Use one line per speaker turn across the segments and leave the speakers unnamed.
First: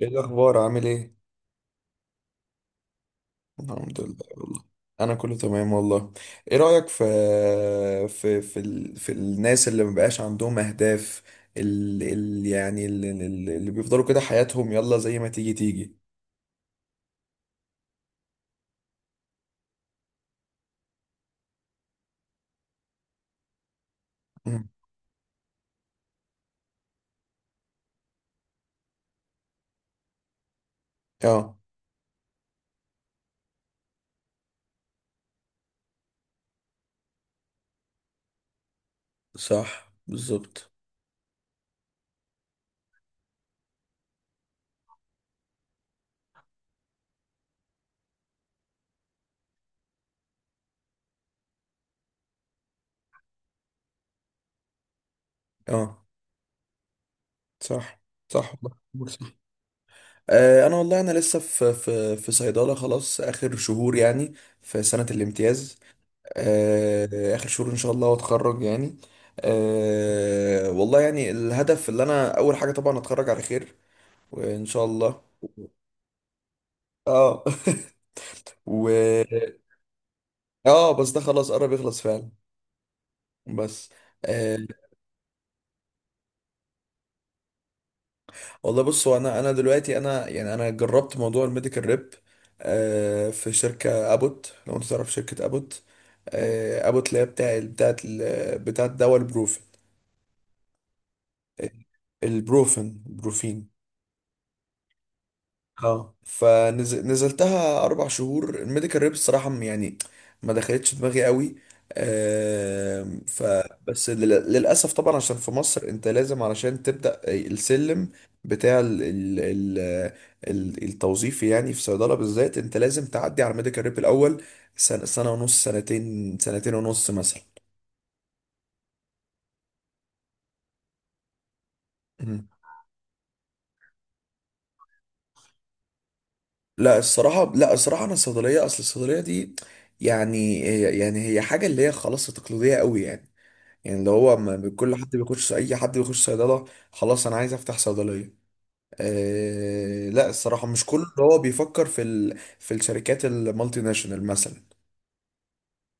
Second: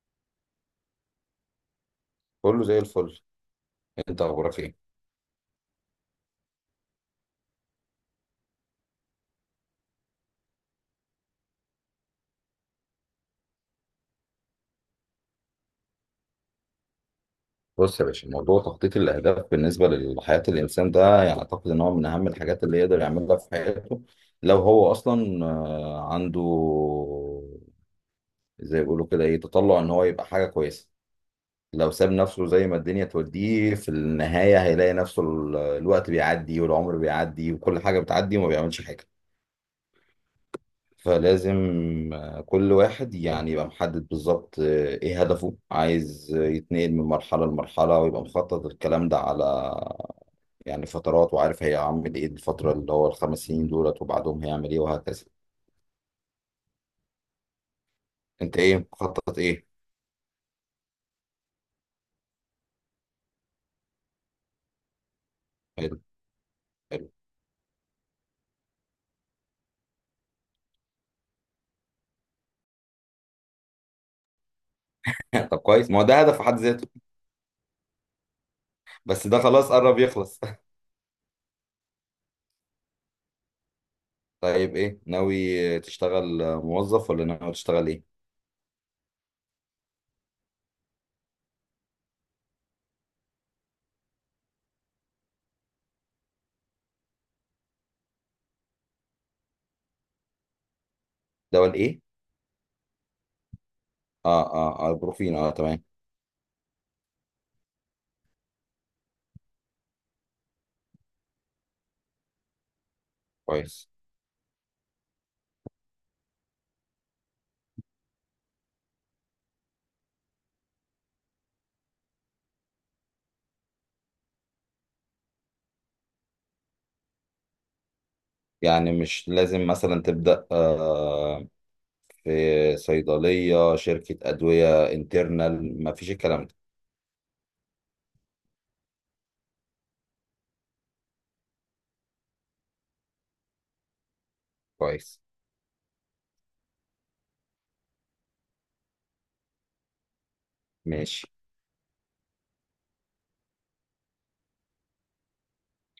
ايه الاخبار؟ عامل ايه؟
كله زي الفل.
الحمد
انت
لله
اخبارك
والله.
ايه؟
انا كله تمام والله. ايه رايك في الناس اللي مبقاش عندهم اهداف، اللي ال... ال- يعني اللي, اللي بيفضلوا كده حياتهم يلا زي ما تيجي تيجي؟
بص يا باشا، موضوع تخطيط الاهداف بالنسبه لحياه الانسان ده يعني اعتقد ان هو من اهم الحاجات اللي يقدر يعملها في حياته. لو
مم.
هو اصلا عنده زي ما بيقولوا كده ايه تطلع ان هو يبقى حاجه كويسه.
اه،
لو ساب نفسه زي ما الدنيا توديه في النهايه هيلاقي نفسه الوقت بيعدي والعمر بيعدي وكل حاجه بتعدي وما بيعملش حاجه.
صح بالظبط.
فلازم كل واحد يعني يبقى محدد بالظبط ايه هدفه، عايز يتنقل من مرحلة لمرحلة، ويبقى مخطط الكلام ده على يعني فترات، وعارف هيعمل ايه الفترة اللي هو الخمس سنين دولت وبعدهم هيعمل ايه وهكذا.
اه، صح. صح
انت
والله،
ايه
عندك
مخطط
صح.
ايه؟
انا والله انا لسه في صيدله، خلاص اخر شهور يعني. في سنه الامتياز.
حلو. حلو.
آه، اخر شهور ان شاء الله واتخرج يعني. والله يعني الهدف اللي انا اول حاجه طبعا اتخرج على خير، وان شاء الله.
طب كويس، ما هو ده هدف في حد ذاته.
اه. و
بس ده خلاص قرب يخلص.
اه بس ده خلاص قرب يخلص فعلا. بس. آه.
طيب ايه ناوي تشتغل موظف ولا ناوي تشتغل ايه؟
والله بص، هو انا دلوقتي انا جربت موضوع الميديكال ريب. في شركه ابوت، لو انت تعرف شركه ابوت. ابوت اللي هي بتاعت دواء البروفين. آه،
دول ايه؟
البروفين بروفين.
اه اه اه بروفين، اه تمام.
اه، فنزلتها 4 شهور الميديكال ريب، الصراحه يعني ما دخلتش دماغي قوي. آم، ف
كويس.
بس للاسف طبعا، عشان في مصر انت لازم، علشان تبدا السلم بتاع التوظيفي يعني، في صيدله بالذات انت لازم تعدي على الميديكال ريب الاول، سنه، سنه ونص، سنتين، سنتين ونص مثلا.
يعني مش لازم مثلا تبدأ
مم.
في صيدلية شركة أدوية انترنال، مفيش الكلام ده.
لا الصراحة، أنا الصيدلية، أصل الصيدلية دي، يعني، يعني هي حاجة اللي هي خلاص تقليدية قوي يعني، يعني اللي هو كل حد
كويس.
بيخش، اي حد بيخش صيدله. خلاص انا عايز افتح صيدليه. لا الصراحه، مش كله اللي
ماشي.
هو بيفكر في الشركات المالتي ناشونال مثلا.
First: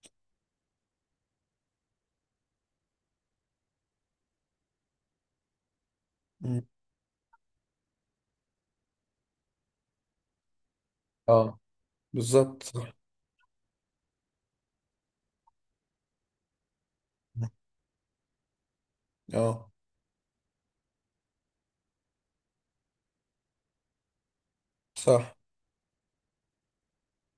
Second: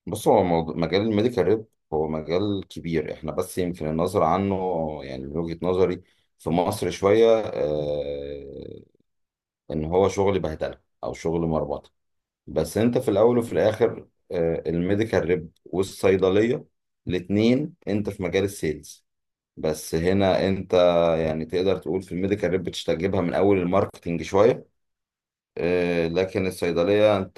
بص، هو موضوع مجال الميديكال ريب هو مجال كبير احنا بس يمكن النظر عنه، يعني من وجهة نظري في
مم.
مصر شوية ان هو شغل بهدلة او شغل
اه،
مربطة.
بالظبط
بس
صح.
انت في الاول وفي الاخر الميديكال ريب والصيدلية
مم.
الاتنين انت في مجال السيلز.
اه،
بس هنا انت يعني تقدر تقول في الميديكال ريب بتجيبها من اول الماركتنج شوية،
صح.
لكن الصيدلية انت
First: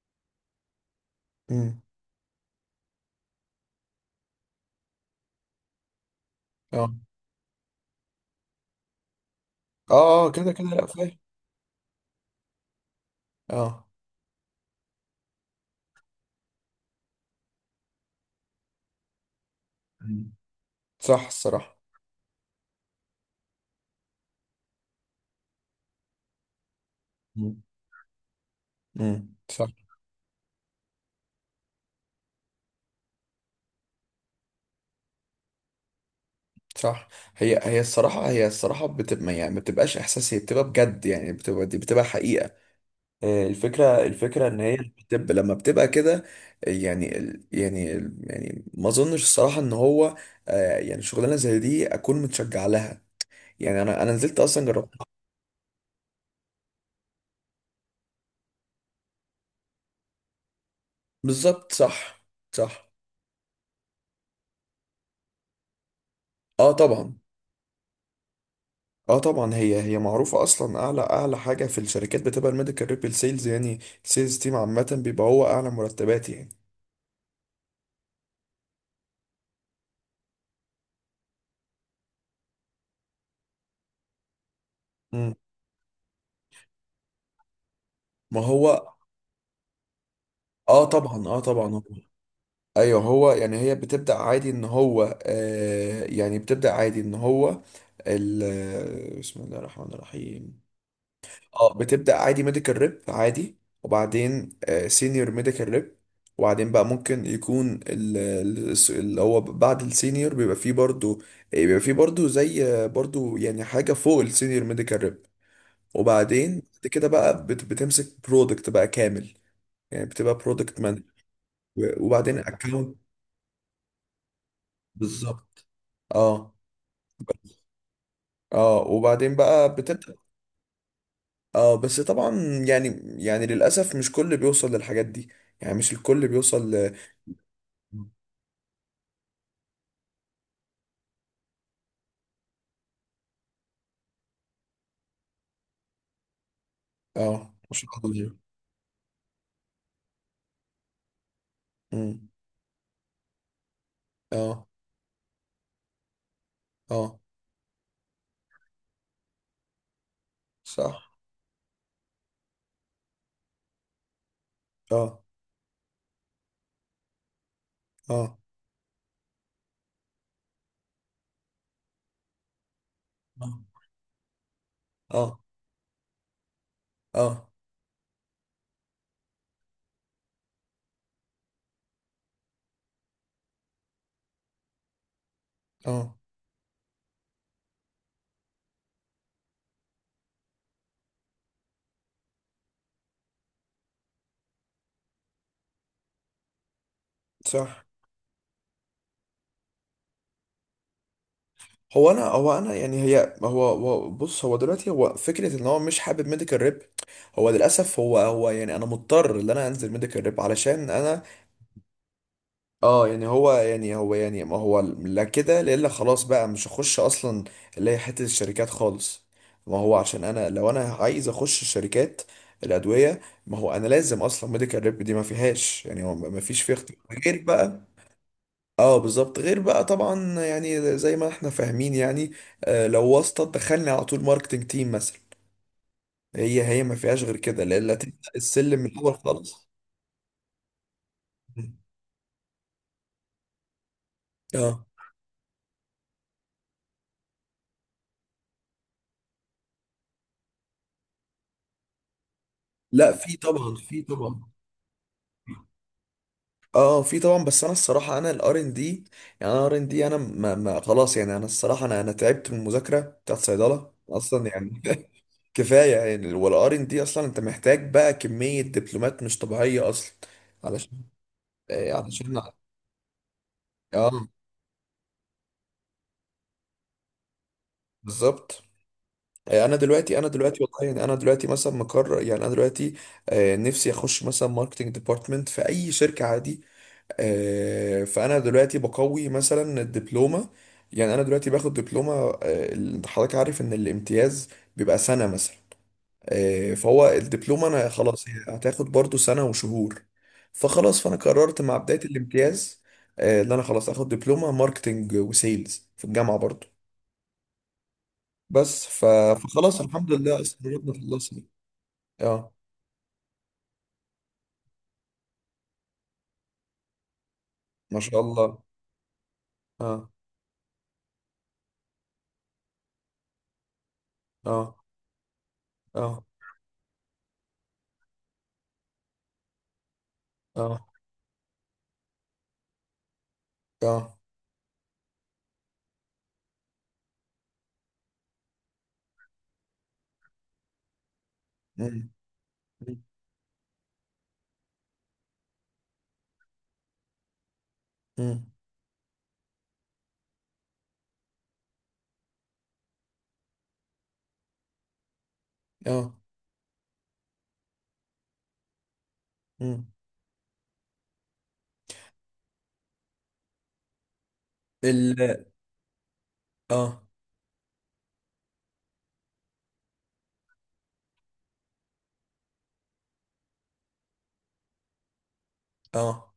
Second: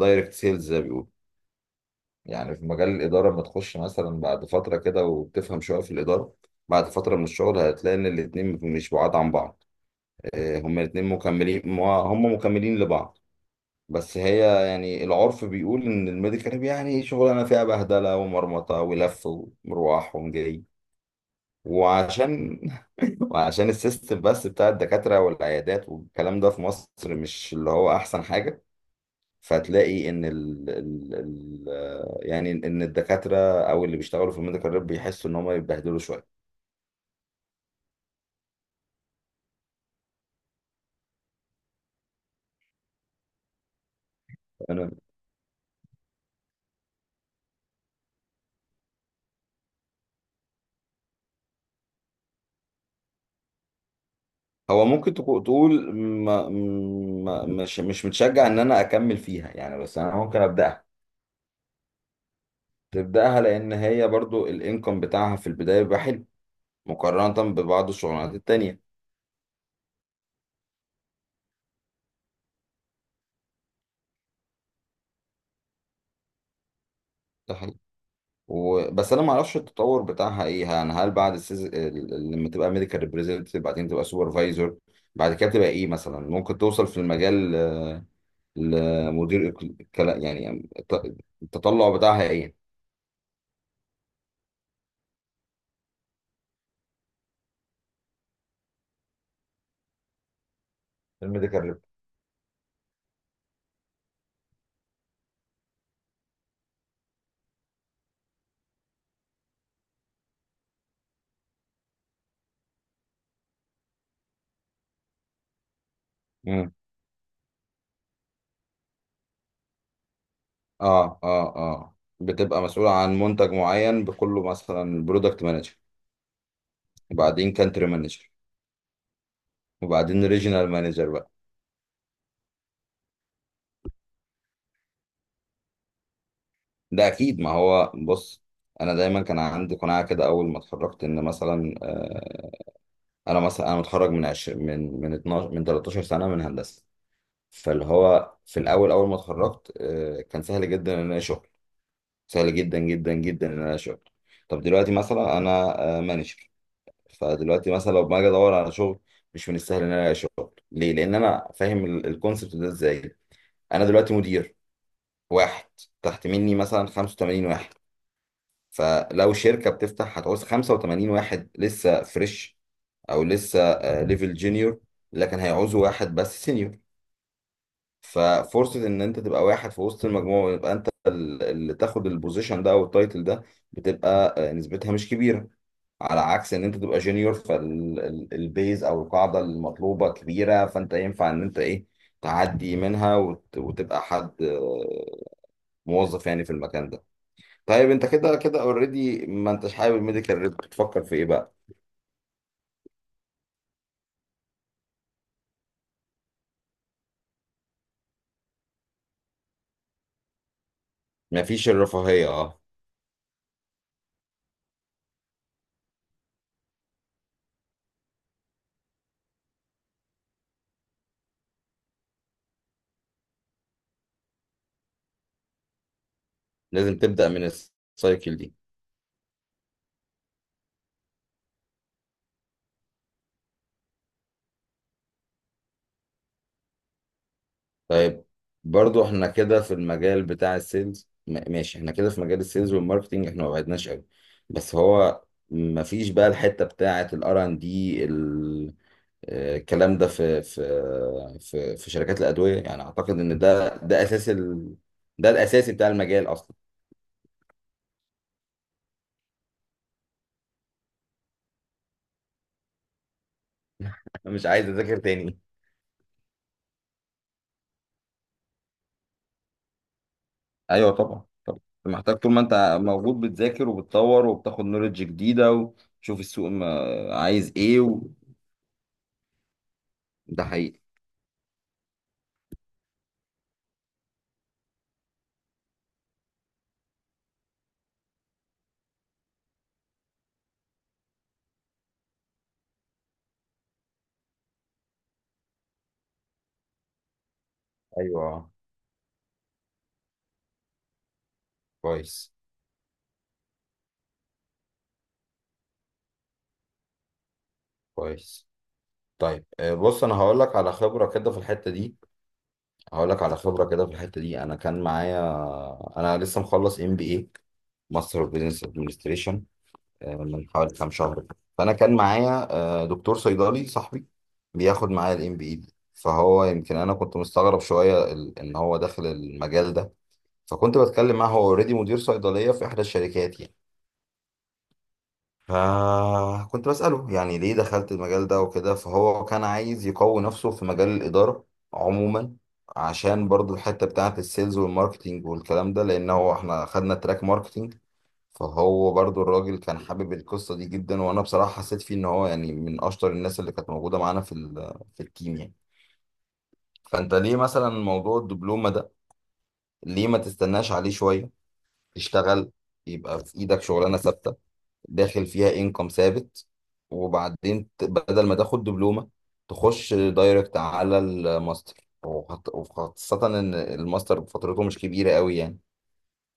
دايركت سيلز زي ما بيقولوا.
مم.
يعني في مجال الإدارة لما تخش مثلا بعد فترة كده وبتفهم شوية في الإدارة، بعد
اه
فترة من الشغل هتلاقي إن الاتنين مش بعاد عن بعض.
اه. كده كده
هما
لا
الاتنين
فاهم.
مكملين، هما مكملين لبعض.
اه.
بس هي يعني العرف بيقول إن الميديكال يعني شغلانة فيها بهدلة ومرمطة ولف ومروح
مم.
ومجري.
صح الصراحه.
وعشان وعشان السيستم بس بتاع الدكاترة والعيادات والكلام ده في مصر مش
مم.
اللي هو أحسن حاجة.
مم. صح.
فتلاقي ان ال ال ال آه، يعني ان الدكاتره او اللي بيشتغلوا في الميديكال ريب بيحسوا ان هم يتبهدلوا شويه.
صح، هي الصراحه، هي الصراحه بتبقى يعني، ما بتبقاش احساس، هي بتبقى بجد يعني، بتبقى دي بتبقى حقيقه. الفكرة ان هي
انا
بتبقى لما بتبقى كده. يعني ما اظنش الصراحة ان هو، يعني شغلانة زي دي اكون متشجع لها. يعني انا نزلت اصلا
هو
جربت.
ممكن تقول ما مش متشجع ان انا اكمل فيها يعني، بس انا ممكن ابداها.
بالظبط صح. صح.
تبداها لان هي برضو الانكم بتاعها في البدايه بيبقى حلو
اه طبعا.
مقارنه ببعض الشغلانات التانيه.
اه طبعا، هي معروفة اصلا، اعلى اعلى حاجة في الشركات بتبقى الميديكال ريبيل سيلز يعني. السيلز تيم عامة بيبقى هو اعلى مرتبات يعني.
ده حقيقي. بس انا ما اعرفش التطور بتاعها ايه، يعني هل بعد لما تبقى ميديكال ريبريزنتيف بعدين تبقى سوبرفايزر،
مم.
بعد كده تبقى ايه مثلا ممكن توصل في المجال،
ما هو.
لمدير
اه طبعا، اه طبعا.
التطلع بتاعها ايه؟
ايوه، هو يعني هي بتبدأ عادي ان هو، يعني بتبدأ عادي ان هو، ال آه، بسم الله الرحمن الرحيم.
الميديكال
اه،
ريب.
بتبدأ عادي ميديكال ريب عادي، وبعدين سينيور ميديكال ريب. وبعدين بقى، ممكن يكون اللي هو بعد السينيور بيبقى فيه برضو، بيبقى فيه برضو زي برضو يعني حاجة فوق السينيور ميديكال ريب. وبعدين
مم.
بعد كده بقى بتمسك برودكت بقى كامل. يعني بتبقى برودكت مانجر.
اه اه اه،
وبعدين
بتبقى مسؤولة
اكونت.
عن منتج معين بكله مثلا برودكت
بالظبط.
مانجر.
اه.
وبعدين كانتري مانجر.
اه وبعدين بقى بتبدأ.
وبعدين ريجنال مانجر بقى.
اه بس طبعا. يعني، يعني للأسف مش كل بيوصل للحاجات دي، يعني مش الكل بيوصل
ده اكيد، ما هو بص، انا دايما كان عندي قناعة كده اول ما اتخرجت ان مثلا انا مثلا انا متخرج من 20 من 12 من 13 سنة من هندسة.
اه، مش
فاللي
الكل
هو
بيوصل.
في الاول اول ما اتخرجت كان سهل جدا ان انا ألاقي شغل،
امم
سهل جدا جدا جدا ان انا اشتغل. طب
اه
دلوقتي مثلا انا مانجر،
اه،
فدلوقتي مثلا لو ما اجي ادور على شغل، مش من السهل ان انا الاقي شغل، ليه؟
صح.
لان انا فاهم الكونسبت ده ازاي. انا دلوقتي مدير
اه
واحد، تحت مني مثلا 85 واحد.
اه
فلو شركه بتفتح، هتعوز 85 واحد لسه فريش او
اه
لسه ليفل جونيور،
اه
لكن هيعوزوا واحد بس سينيور.
اه
ففرصة إن أنت تبقى واحد في وسط المجموعة ويبقى أنت اللي تاخد البوزيشن ده أو التايتل ده، بتبقى نسبتها مش كبيرة.
اه،
على عكس إن أنت تبقى جونيور، فالبيز أو القاعدة المطلوبة كبيرة، فأنت ينفع إن أنت إيه، تعدي منها وتبقى حد موظف يعني في المكان ده.
صح.
طيب أنت كده كده أوريدي ما أنتش حابب الميديكال ريب، بتفكر في إيه بقى؟
هو انا يعني هي بص، هو دلوقتي هو فكره ان هو مش حابب ميديكال ريب. هو للاسف، هو يعني انا مضطر ان انا انزل ميديكال ريب علشان انا،
مفيش الرفاهية، أه.
اه يعني هو، يعني هو يعني، ما هو لا كده، لا الا خلاص بقى مش هخش اصلا اللي هي حته الشركات خالص. ما هو عشان انا، لو انا عايز اخش شركات الادويه، ما هو انا لازم اصلا ميديكال ريب دي ما فيهاش يعني، هو ما فيش فيه اختيار
لازم تبدأ
غير
من
بقى.
السايكل دي.
اه بالظبط، غير بقى طبعا، يعني زي ما احنا فاهمين يعني. لو واسطه دخلني على طول ماركتنج تيم مثلا. هي ما فيهاش غير كده، لا الا
طيب،
تبدا السلم من
برضو
الاول
احنا كده
خالص.
في المجال بتاع السيلز، ماشي. احنا كده في مجال السيلز والماركتينج، احنا ما بعدناش قوي، بس
اه،
هو ما فيش بقى الحتة بتاعة الار ان دي. الكلام ده في شركات الأدوية، يعني اعتقد
لا في
ان
طبعا،
ده
في
ده
طبعا.
ده الاساسي بتاع المجال اصلا.
اه في طبعا، بس انا الصراحه، انا الـR&D يعني، انا R&D انا ما خلاص يعني، انا الصراحه انا تعبت من المذاكره بتاعت صيدله
انا مش
اصلا
عايز
يعني.
اذاكر تاني.
كفايه يعني، والار ان دي اصلا انت محتاج بقى كميه دبلومات مش طبيعيه اصلا،
ايوه
علشان،
طبعا طبعا، انت
آه،
محتاج طول
علشان
ما انت موجود بتذاكر
اه
وبتطور وبتاخد نوليدج جديدة وتشوف السوق عايز ايه.
بالظبط. انا دلوقتي
ده حقيقي.
والله يعني انا دلوقتي مثلا مقرر يعني انا دلوقتي، نفسي اخش مثلا ماركتنج ديبارتمنت في اي شركه عادي. فانا دلوقتي بقوي مثلا الدبلومه. يعني انا دلوقتي باخد دبلومه، حضرتك عارف ان الامتياز بيبقى سنه مثلا. فهو الدبلومه، انا خلاص
ايوه.
هي هتاخد برضو سنه وشهور. فخلاص، فانا قررت مع بدايه
كويس.
الامتياز، ان انا خلاص اخد دبلومه ماركتنج وسيلز في الجامعه برضو.
كويس.
بس ف-
طيب
فخلاص
بص،
الحمد
انا
لله استمرنا في القصه دي. اه،
هقول لك على خبره كده في الحته دي، انا كان معايا، انا لسه مخلص ام بي اي،
ما شاء
ماستر اوف
الله.
بزنس ادمنستريشن،
اه
من حوالي كام شهر كده. فانا كان معايا دكتور صيدلي صاحبي،
اه
بياخد معايا الام بي اي دي،
اه
فهو يمكن انا كنت مستغرب شويه ان هو داخل المجال ده. فكنت
اه
بتكلم معاه، هو اوريدي مدير صيدليه في احدى الشركات يعني.
اه.
فكنت بسأله يعني ليه دخلت المجال ده وكده، فهو كان عايز يقوي نفسه في مجال الإدارة
مم،
عموما،
مم،
عشان برضو الحتة بتاعة السيلز والماركتينج والكلام ده، لأن هو احنا خدنا تراك ماركتينج.
مم.
فهو برضو الراجل كان حابب القصة دي جدا، وأنا بصراحة حسيت فيه إن هو يعني من أشطر الناس اللي كانت موجودة معانا في في التيم يعني.
اه.
فأنت ليه مثلا موضوع الدبلومة ده؟
مم.
ليه ما تستناش عليه شوية، تشتغل، يبقى في إيدك شغلانة ثابتة،
ال
داخل فيها انكم ثابت،
اه
وبعدين بدل ما تاخد دبلومة، تخش دايركت على الماستر، وخاصة ان الماستر فترته مش كبيرة قوي يعني،
اه،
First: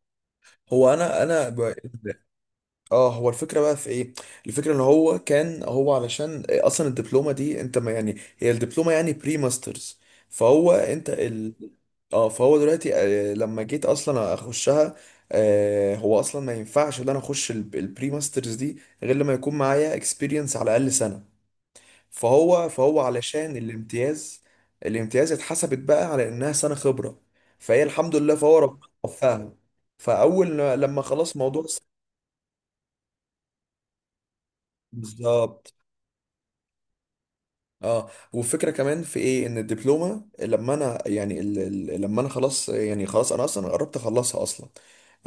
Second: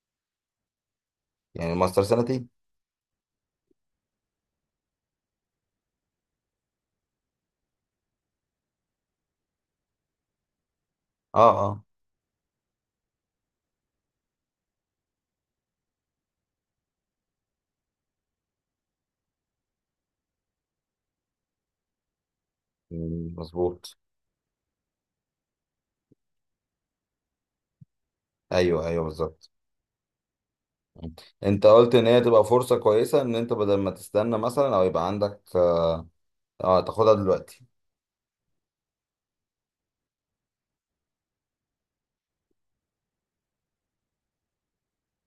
هو انا
يعني
ب...
الماستر سنتين.
اه، هو الفكره بقى في ايه. الفكره ان هو كان هو، علشان اصلا الدبلومه دي انت ما يعني، هي الدبلومه يعني بري ماسترز. فهو انت
اه اه.
اه فهو دلوقتي، لما جيت اصلا اخشها، هو اصلا ما ينفعش ان انا اخش البري ماسترز دي غير لما يكون معايا اكسبيرينس على الاقل سنه. فهو
مم،
علشان
مظبوط.
الامتياز، الامتياز اتحسبت بقى على انها سنة خبرة. فهي الحمد لله، فهو ربنا
ايوه ايوه بالظبط.
وفقها. فاول لما
مم.
خلاص موضوع
انت قلت ان هي تبقى فرصة كويسة ان انت بدل ما تستنى مثلا او يبقى عندك
بالظبط.
اه، تاخدها دلوقتي.
اه، والفكره كمان في ايه، ان الدبلومه لما انا يعني لما انا خلاص يعني، خلاص انا اصلا قربت اخلصها اصلا،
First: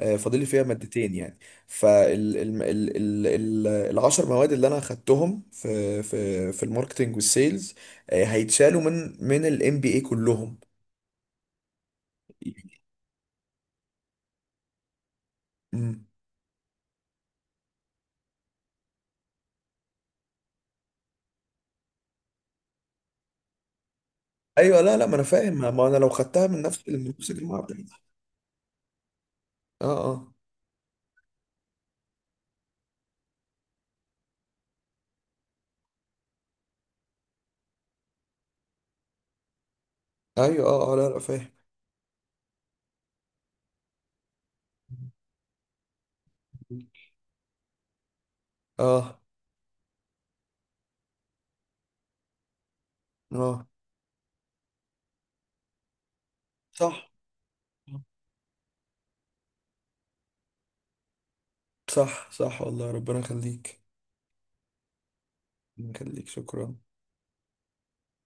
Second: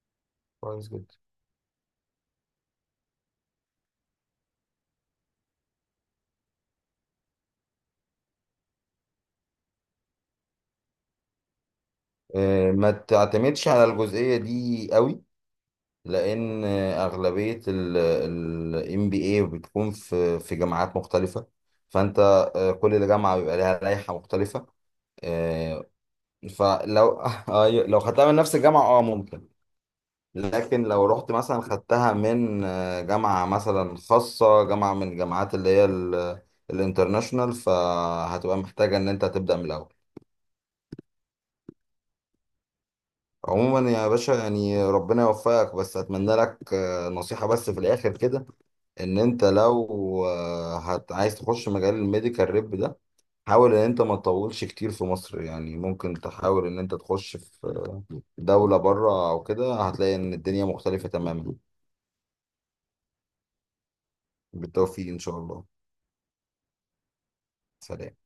فاضل لي فيها
كويس
مادتين
جدا.
يعني. فال ال... ال... ال... ال... الـ10 مواد اللي انا اخدتهم في الماركتنج والسيلز، هيتشالوا من الـMBA كلهم يعني.
ما تعتمدش على الجزئية دي قوي،
مم.
لان اغلبيه الام بي اي بتكون في جامعات مختلفه، فانت كل جامعه بيبقى لها لائحه مختلفه.
ايوه، لا لا، ما انا فاهم، ما
آه،
ما انا لو خدتها من نفس
فلو
الموسيقى ما
أيوة،
بتاعتها.
لو خدتها من نفس الجامعه اه ممكن.
اه اه.
لكن لو رحت مثلا خدتها من جامعه مثلا خاصه، جامعه من الجامعات اللي هي الانترناشونال، فهتبقى محتاجه ان انت تبدا من الاول.
ايوه، اه اه، لا لا فاهم.
عموما يا باشا، يعني ربنا يوفقك، بس اتمنى لك نصيحه بس في الاخر كده. ان
اه
انت لو عايز تخش مجال الميديكال ريب ده،
اه.
حاول ان انت ما تطولش كتير في مصر يعني. ممكن تحاول ان انت
صح،
تخش في دولة بره او كده، هتلاقي ان الدنيا مختلفة تماما.
صح، صح والله، ربنا يخليك.
بالتوفيق ان شاء الله.
ربنا يخليك، شكرا.
سلام.